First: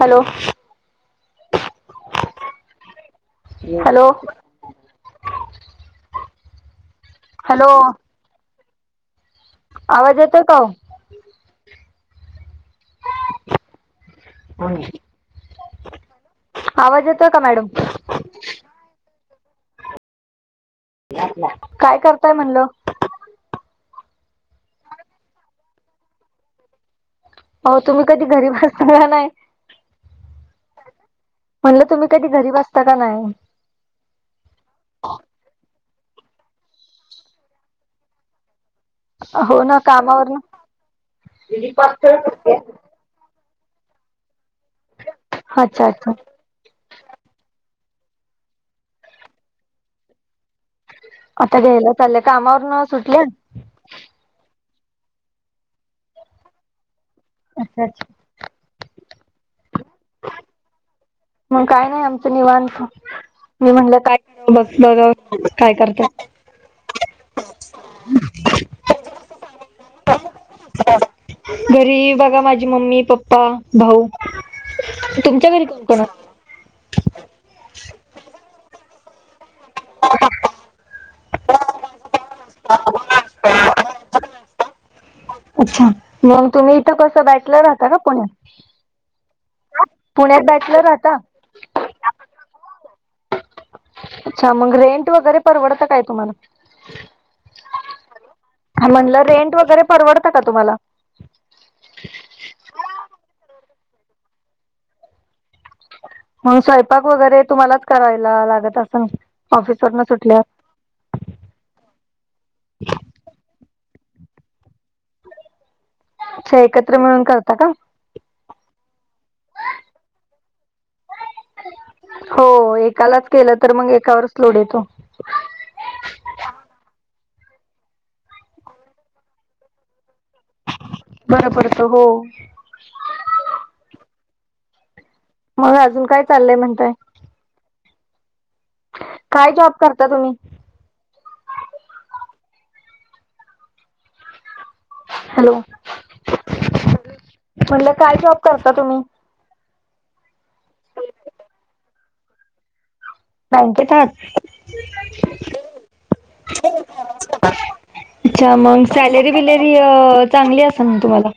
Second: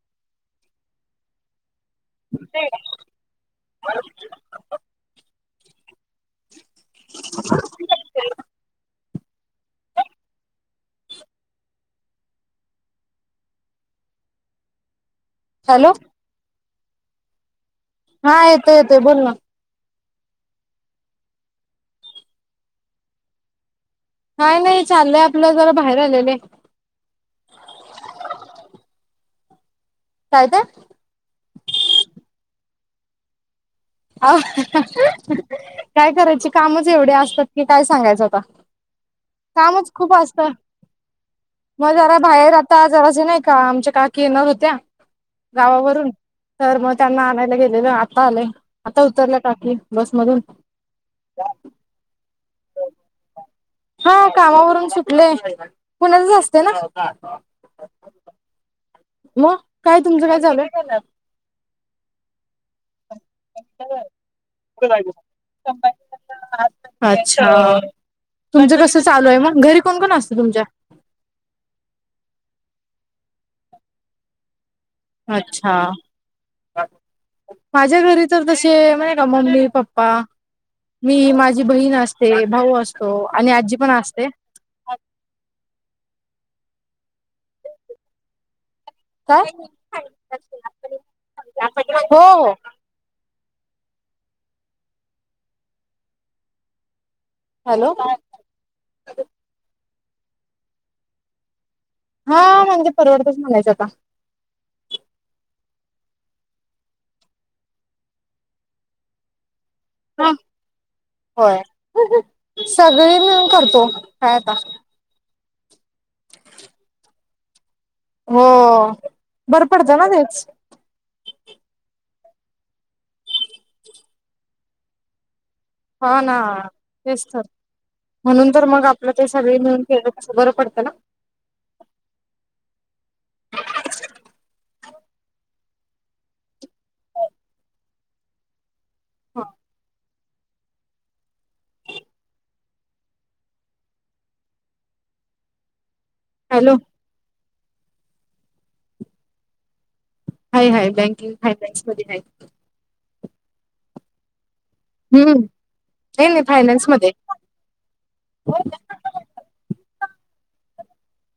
Hello. ते [unintelligible] hello. Hello. आवाज येतोय काय? कोण [unintelligible] हॅलो. आवाज येतोय का मॅडम? हा येतोय येतोय बोल ना. काय करताय म्हणल? काही नाही चाललंय आपलं जरा बाहेर आलेलोय. ओ तुम्ही कधी घरी बसता का नाय? काय ते? म्हणलं तुम्ही कधी घरी बसता का नाय. अ काय करायचे कामच एवढे असतात की काय सांगायचं आता. हो ना कामच खूप कामावरन असता मग घरा बाहेर आता जरास नाही का आमच्या काकी येणार होत्या अच्छा गावावरून अच्छा तर मग त्यांना आणायला गेलेलं आता आले आता उतरल्या काकी बसमधून आता घ्यायला चाललंय कामावर न सुटल्या? हा कामावरून सुटले पुण्यात च असते ना. अच्छा अच्छा [unintelligible] मग काय तुमचं काय चालूये? मग काय नाही आमचं निवांत मी म्हणलं काय बसलय का काय करतात. अच्छा तुमचं कसं चालू आहे मग घरी कोण कोण असत तुमच्या? घरी बघा माझी मम्मी पप्पा भाऊ. तुमच्या घरी अच्छा कोण कोण असतं? माझ्या घरी तर तसे नाय का मम्मी पप्पा प्पा मी माझी बहीण असते भाऊ असतो आणि आजी पण असते. अच्छा मग तुम्ही इथं कस बॅचलर राहता का पुण्यात? का पुण्यात बॅचलर राहता हो हो. अच्छा मग रेंट वगैरे परवडतं काय तुम्हाला? हॅलो. म्हणलं रेंट वगैरे परवडतं का तुम्हाला? हा म्हणजे परवडतच म्हणायचं आता. मग स्वयंपाक वगैरे तुम्हालाच करायला लागत असंल ऑफिस वरून हा सुटल्यावर? होय सगळी मिळून करतो काय आता. अच्छा एकत्र मिळून करता का? हो बरं पडतं ना तेच. हो एकालाच केलं तर मग एकावरच लोड येतो. हो ना तेचतर् म्हणून तर मग आपलं ते सगळे मिळून केलं कसं बरं पडत ना. बरोबरत हो मग अजून काय चाललंय म्हणताय काय जॉब करता तुम्ही हॅलो हॅलो म्हटलं काय जॉब करता तुम्ही हाय हय बँकिंग हाय बँक्समध्येध्ये आहे नाहीकेतच हम् हे नाही फायनान्स मध्ये अच्छा मग सॅलरी बिलरी चांगली असेल ना तुम्हाला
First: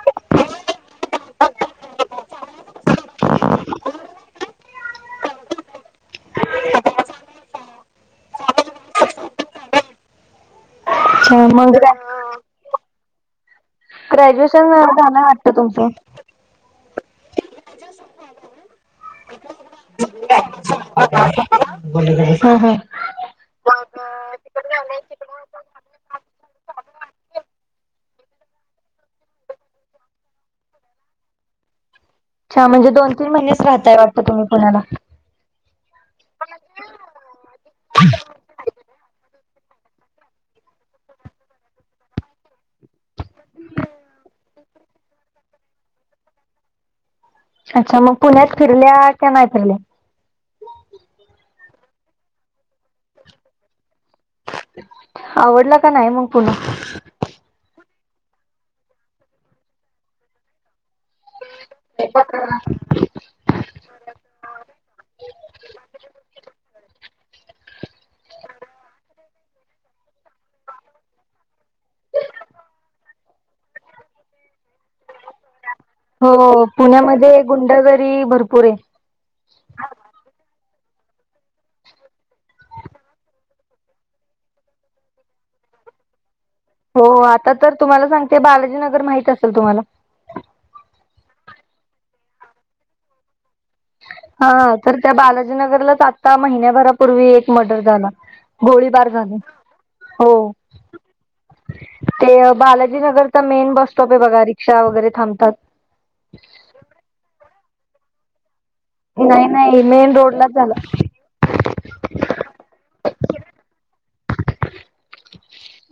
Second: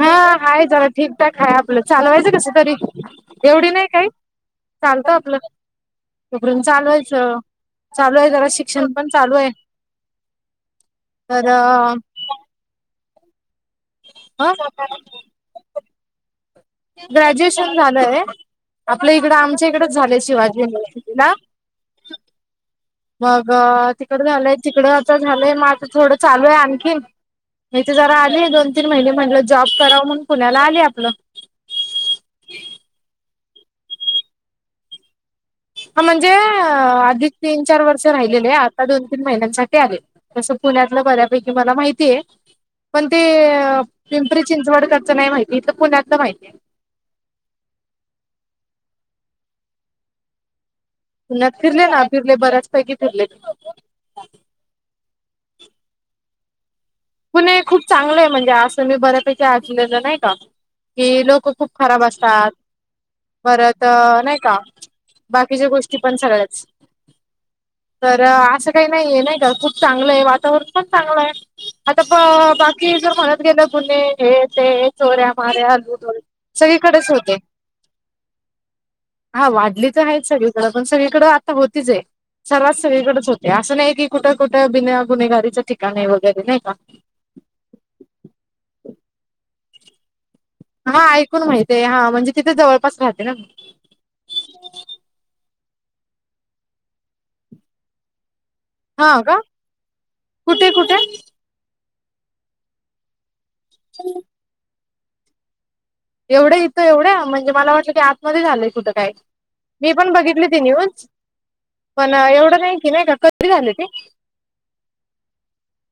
हा आहेा झाला ठीकठाक ह आपलं चालवायचं कस तरी एवढी नाही काही चालत आपलं करून चालूयच चालू आहे जरा शिक्षण पण चालू आहे अच्छा तर मग ग्रॅ ह ग्रॅज्युएशन झाला वाटतं तुमचं ग्रॅज्युएशन झालंय आपलं इकडं आमच्या इकडच झालंय शिवाजी युनिव्हर्सिटी ना हा हा मग तिकड झालंय तिकडं आता झालंय मग आता थोडं चालू आहे आणखी म तेे जरा आले दोन तीन महिने म्हणलं जॉब करावं म्हणून पुण्याला आले आपलं छ म्हणजे दोन तीन महिनेच राहताय वाटत तुम्ही पुण्याला ह म्हणजे आधिक तीन चार वर्ष राहिलेले आत दोन तीन महिन्यांसाठी आले तसं पुण्यातलं बऱ्यापैकी मला माहिती आहे पण ते पिंपरी चिंचवडकरचं नाही माहिती इथलं पुण्यातलं माहिती आहे अच्छा मग पुण्यात फिरल्या का नाही फिरल्या पुण्यात फिरले ना फिरले बऱ्याचपैकी फिरले आवडला का नाही मग पुन्हा पुणे खूप चांगलं आहे म्हणजे असं मी बऱ्यापैकी ऐकलेलं नाही का की लोक खूप खराब असतात परत नाही का बाकीच्या गोष्टी पण सगळ्याच तर असं काही नाही आहे नाही का खूप चांगलं आहे वातावरण पण चांगलं आहे आता बाकी जर म्हणत गेलं गुणेहे हे ते चोऱ्या मऱ्यालून हो पुण्यामध्ये गुंडगिरी भरपूर आहे हा वाढली तर आहेच सगळीकडें पण सगळीकडें आता होतीच आहे सर्वात सगळीकडेच होते असं नाही की कुठं कुठे बिन गुन्हेगारीचं ठिकाण आहे वगैरे नाही का हो आता तर तुम्हाला सांगते बालाजीनगर माहित असेल तुम्हाला हा ऐकून माहितय हा म्हणजे तिथे जवळपास राहते ना म हा तर त्या बालाजीनगरलाच आता महिन्याभरापूर्वी एक मर्डर झाला गोळीबार हा झाणे का हो कुठे कुठे ते बालाजी नगरचा मेन बस स्टॉप आहे बघा रिक्षा वगैरे थांबतात. एवढ्या इथं एवढ्या म्हणजे मला वाटलं की आतमध्ये झालंय कुठं. काय नाही नाही मी पण मेन बघितली रोडलाच ती झाला. न्यूज. पण एवढं नाही की नाही का कधी झालं ते.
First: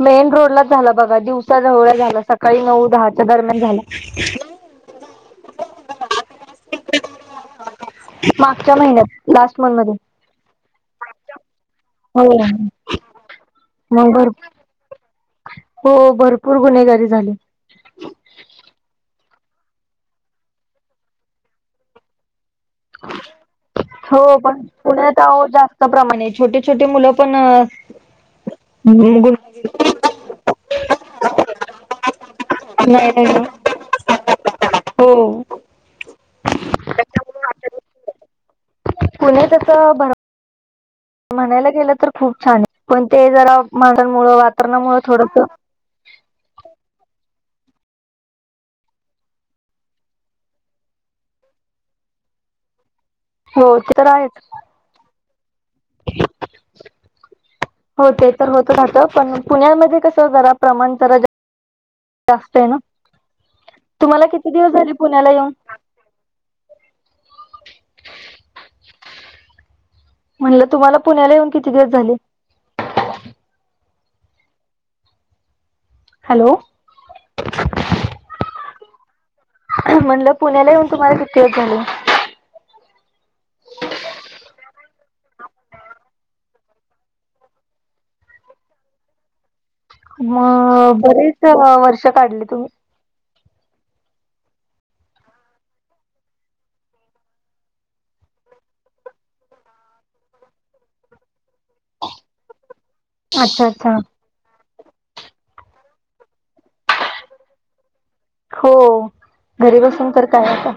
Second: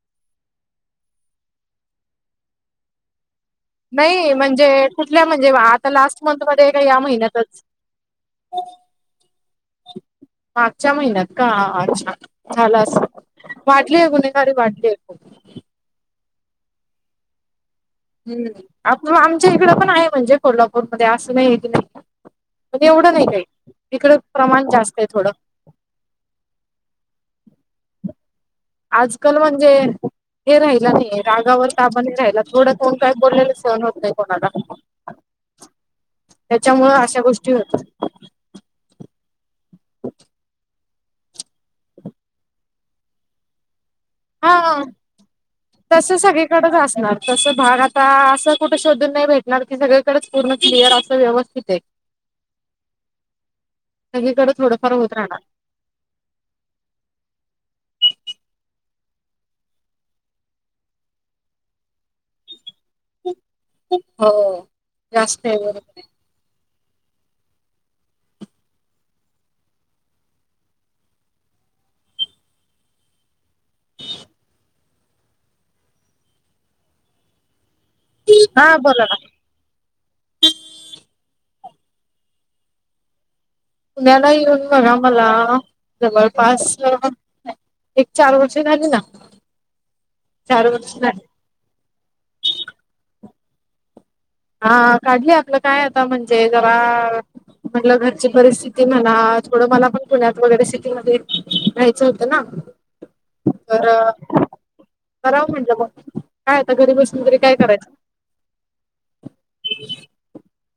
मेन रोडलाच झाला बघा दिवसा ढवळ्या झाला, सकाळी नऊ दहाच्या दरम्यान झाला. नाही म्हणजे कुठल्या म्हणजे आता लास्ट मंथ मध्ये का या महिन्यातच मागच्या महिन्यात लास्ट मंथ मध्ये मागच्या महिन्यात का अच्छा हो झाला अस वाटलीय मग भर गुन्हेगारी वाटलीय हो भरपूर गुन्हेगारी झाली हम् आमच्या इकडं पण आहे म्हणजे कोल्हापूरमध्येध्ये असं नाही की नाही म्हणजे एवढं नाही काही तिकड हो पण प्रमाण जास्त आहे पुण्यात थोडं अहो जास्त प्रमाणे छोटे छोटे मुलं पण आजकाल गुन्हेगारी म्हणजे हे राहिला नाही रागावर ताबा नाय राहिला थोडं कोण काय बोललेला सण होत नाही. कोणाला हो त्याच्यामुळं अशा गोष्टी होतात. पुण्यात असं भर म्हणायला गेलं तर खूप छान आहे पण ते जरा [unintelligible] हा वातावरणामुळे थोडंस तस सगळीकडेच असणार तस भाग आता असं कुठं शोधून नाही भेटणार की सगळे तिकडच पूर्ण क्लिअर अस व्यस्थित आहे. हो ते तर आहेच. थोड फार होत राहणार. [inaudible] होते तर होत राहतं पण पुण्यामध्ये कस जरा प्रमाण जरा जा जास्तय ना? तुम्हाला किती हो दिवस झाले पुण्याला येऊन? [unintelligible] म्हणलं तुम्हाला पुण्याला येऊन किती दिवस झाले? हॅलो हा बोला ना. म्हणलं पुण्याला येऊन तुम्हाला किती दिवस झाले? पुण्याला येऊन बघा मला जवळपास अ एक चार वर्ष झाली ना. चार वर्ष मग झाली बरेच वर्ष काढले तुम्ही. हा काढली आपलं काय आता म्हणजे जरा म्हटलं घरची परिस्थिती म्हणा थोडं मला पण पुण्यात वगैरे सिटीमध्ये राहायचं होतं ना? अच्छा तर अच्छा करावं म्हटलं मग काय आता घरी बसून तरी काय करायचं? हो घरी बसून तर काय आता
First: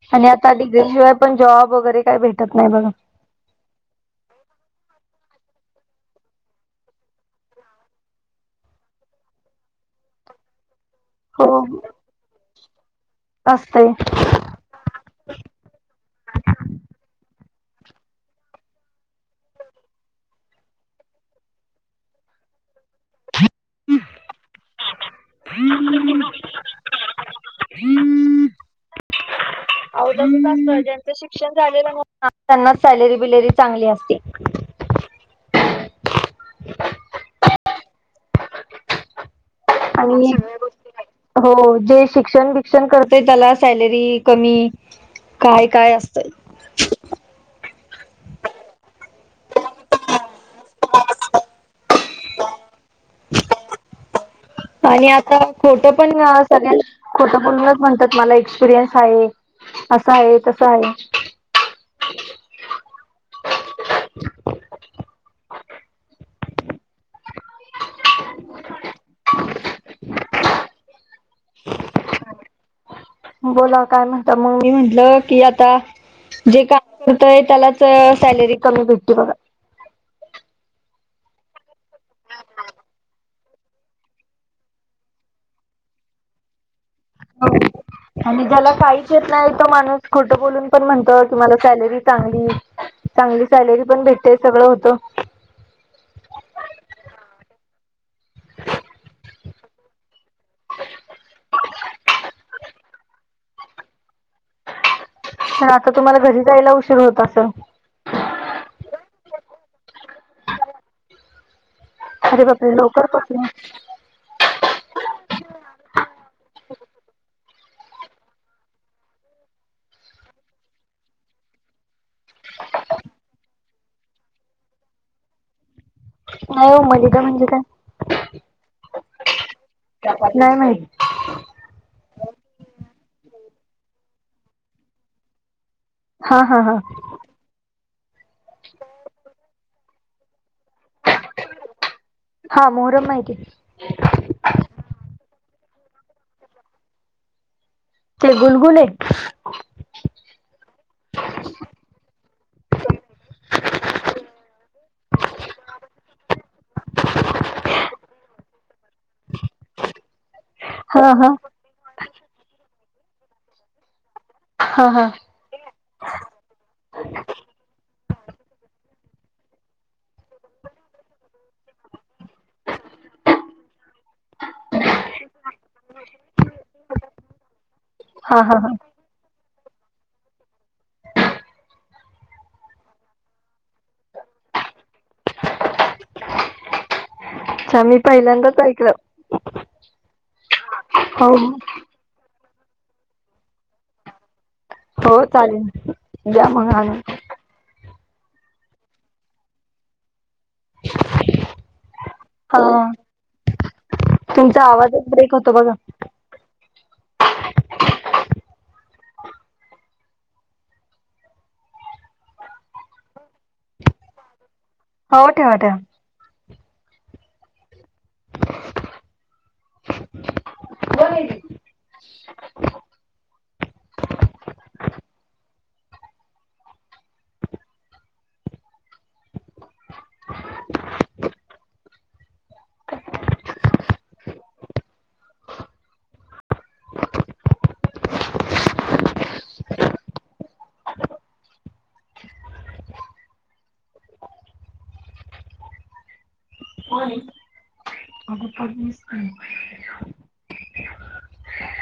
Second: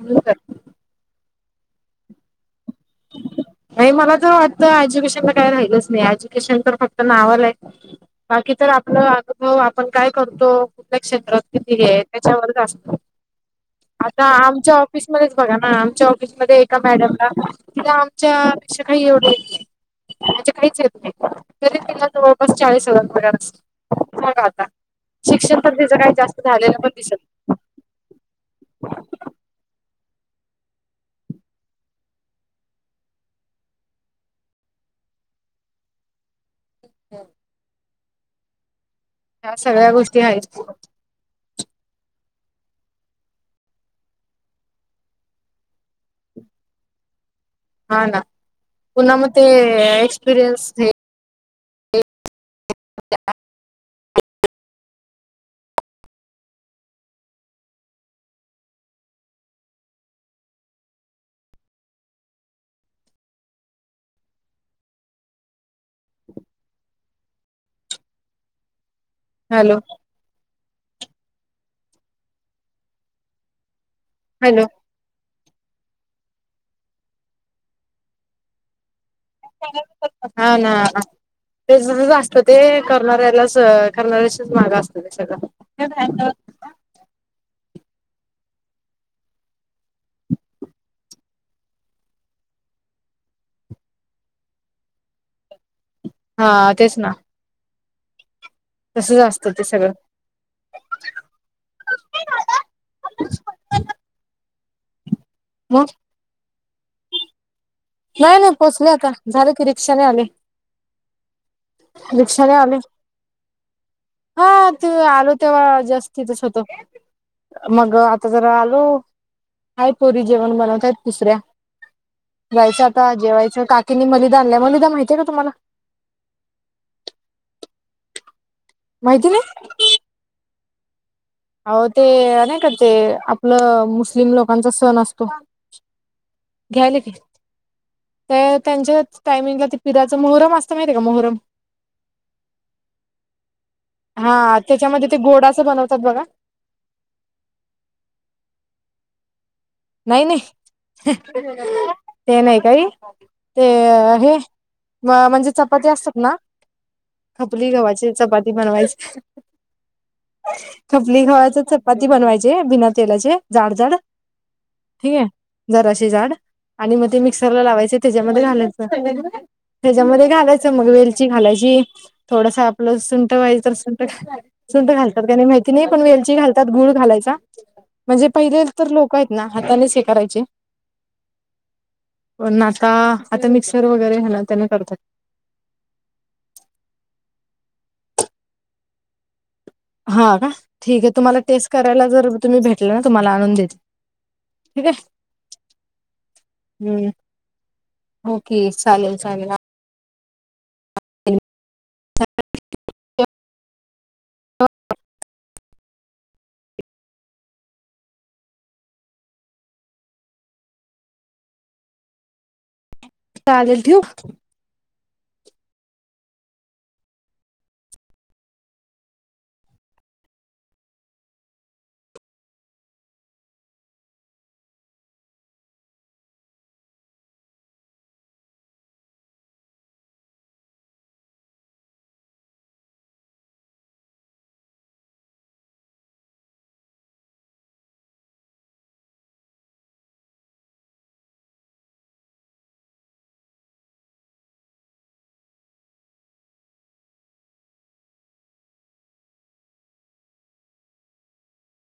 म्हणून आणि तर आता डिग्री शिवाय पण जॉब वगैरे काही भेटत नाही बघा. नाही मला तर वाटत एज्युकेशनला काय राहिलंच नाही एज्युकेशन तर फक्त नावाल आहे. बाकी तर आपलं अनुभव आपण काय करतो? कुठल्या क्षेत्रात हो किती हे त्याच्यावरच असतं, असते आता आमच्या ऑफिस मधेच बघा ना आमच्या ऑफिसमध्ये एका मॅडमला तिला आमच्या पेक्षा काही एवढं येत नाही. म्हणजे काहीच येत नाही तरी तिला जवळपास चाळीस हजार पगार असेल. बघा आता शिक्षण पण तीच काही जास्त झालेलं पण दिसत [inaudible] [inaudible] अव तसंच असतं ज्याचं शिक्षण झालेलं नसतं त्यांना सॅलरी बिलरी चांगली असते. [unintelligible] ह्या सगळ्या गोष्टी आणि आहेत हो, जे शिक्षण बिक्षण करते त्याला सॅलरी कमी काय काय असतंय? हा, ना! पुन्हा मग ते, एक्सपिरियन्स [unintelligible] आणि आता खोटं पण, सगळ्यांशीच खोटं बोलूनच म्हणतात मला एक्सपिरियन्स आहे. असं आहे तसं आहे. हॅलो [inaudible] बोला काय म्हणता मग हॅलो मी म्हंटलं की आता जे काम करतय त्यालाच सॅलरी कमी भेटते बघा. हा ना. ते सुरूच असत ते करणाऱ्यालाच करणाऱ्याशीच माग असत ते सगळं. [unintelligible] होय. आणि ज्याला काहीच येत नाही. तो माणूस खोटं बोलून पण म्हणतो कि, मला सॅलरी चांगली चांगली सॅलरी पण भेटते, सगळं होतं. हा, तेच ना. तसंच असतं, ते सगळं. [unintelligible] [inaudible] पण मग आता तुम्हाला, घरी जायला उशीर होत असंल. नाही-नाही पोहचले आता, झालं की रिक्षाने आले. अरे रिक्षाने बापरे आले. लवकर पोहोचले हां, ते आलो तेव्हा जास्त तिथंच होतं. मग आता जरा आलो. आहे पोरी, जेवण बनवतात दूसऱ्या जायचं आता, जेवायचं. काकीनी मलिदा आणलाय, मलिदा माहितीय का तुम्हाला? नाही हो. मलिदा म्हणजे काय? माहिती नाही? नाही, माहित. आहो ते, नाही का ते? आपलं मुस्लिम लोकांचा सण असतो. हा.. हा.. हा. तर त्यांच्याच टाइमिंगला ते पिराचं मोहरम असतं, माहिती का मोहरम? हा, मोहरम माहिती आहे. हा. त्याच्यामध्ये ते गोडाचं, बनवतात बघा. ते, गुलगुले? नाही-नाही, ते नाही काही. ते, हे. म-म्हणजे चपाती असतात ना? खपली गव्हाची, चपाती बनवायची. हा खपली हा गव्हाचं च पाती बनवायची, बिना तेलाची जाड-जाड हा हा ठीक आहे, जराशी जाड. आणि मग ते मिक्सर ला लावायचं, त्याच्यामध्ये घालायचं त्याच्यामध्ये घालायचं मग, वेलची घालायची. थोडसं आपलं सुंठं पाहिजे तर, सुंठं घाला सुंठं घालतात का नाही, माहिती नाही. पण वेलची घालतात, गुळ घालायचा. म्हणजे हा हा पहिले हा तर, लोकं आहेत ना? हातानेच हे करायचे. पण आता, आता मिक्सर वगैरे आहे ना! त्यानं करतात. अच्छा. मी, पहिल्यांदाच ऐकलं. हा, का? ठीक आहे. हो तुम्हाला टेस्ट करायला जर तुम्ही भेटला ना, तुम्हाला आणून देते. ठीक आहे. हो चालेल द्या मग आणून हम्म्. ओके, चालेल-चालेल आ. [inaudible] हा. तुमचा आवाजच, ब्रेक होतो बघा. चालेल, ठेवू? अहो ठेवा ठेवा [inaudible] व्हय [inaudible] [inaudible] [inaudible] होय. अगं, पडलीस की.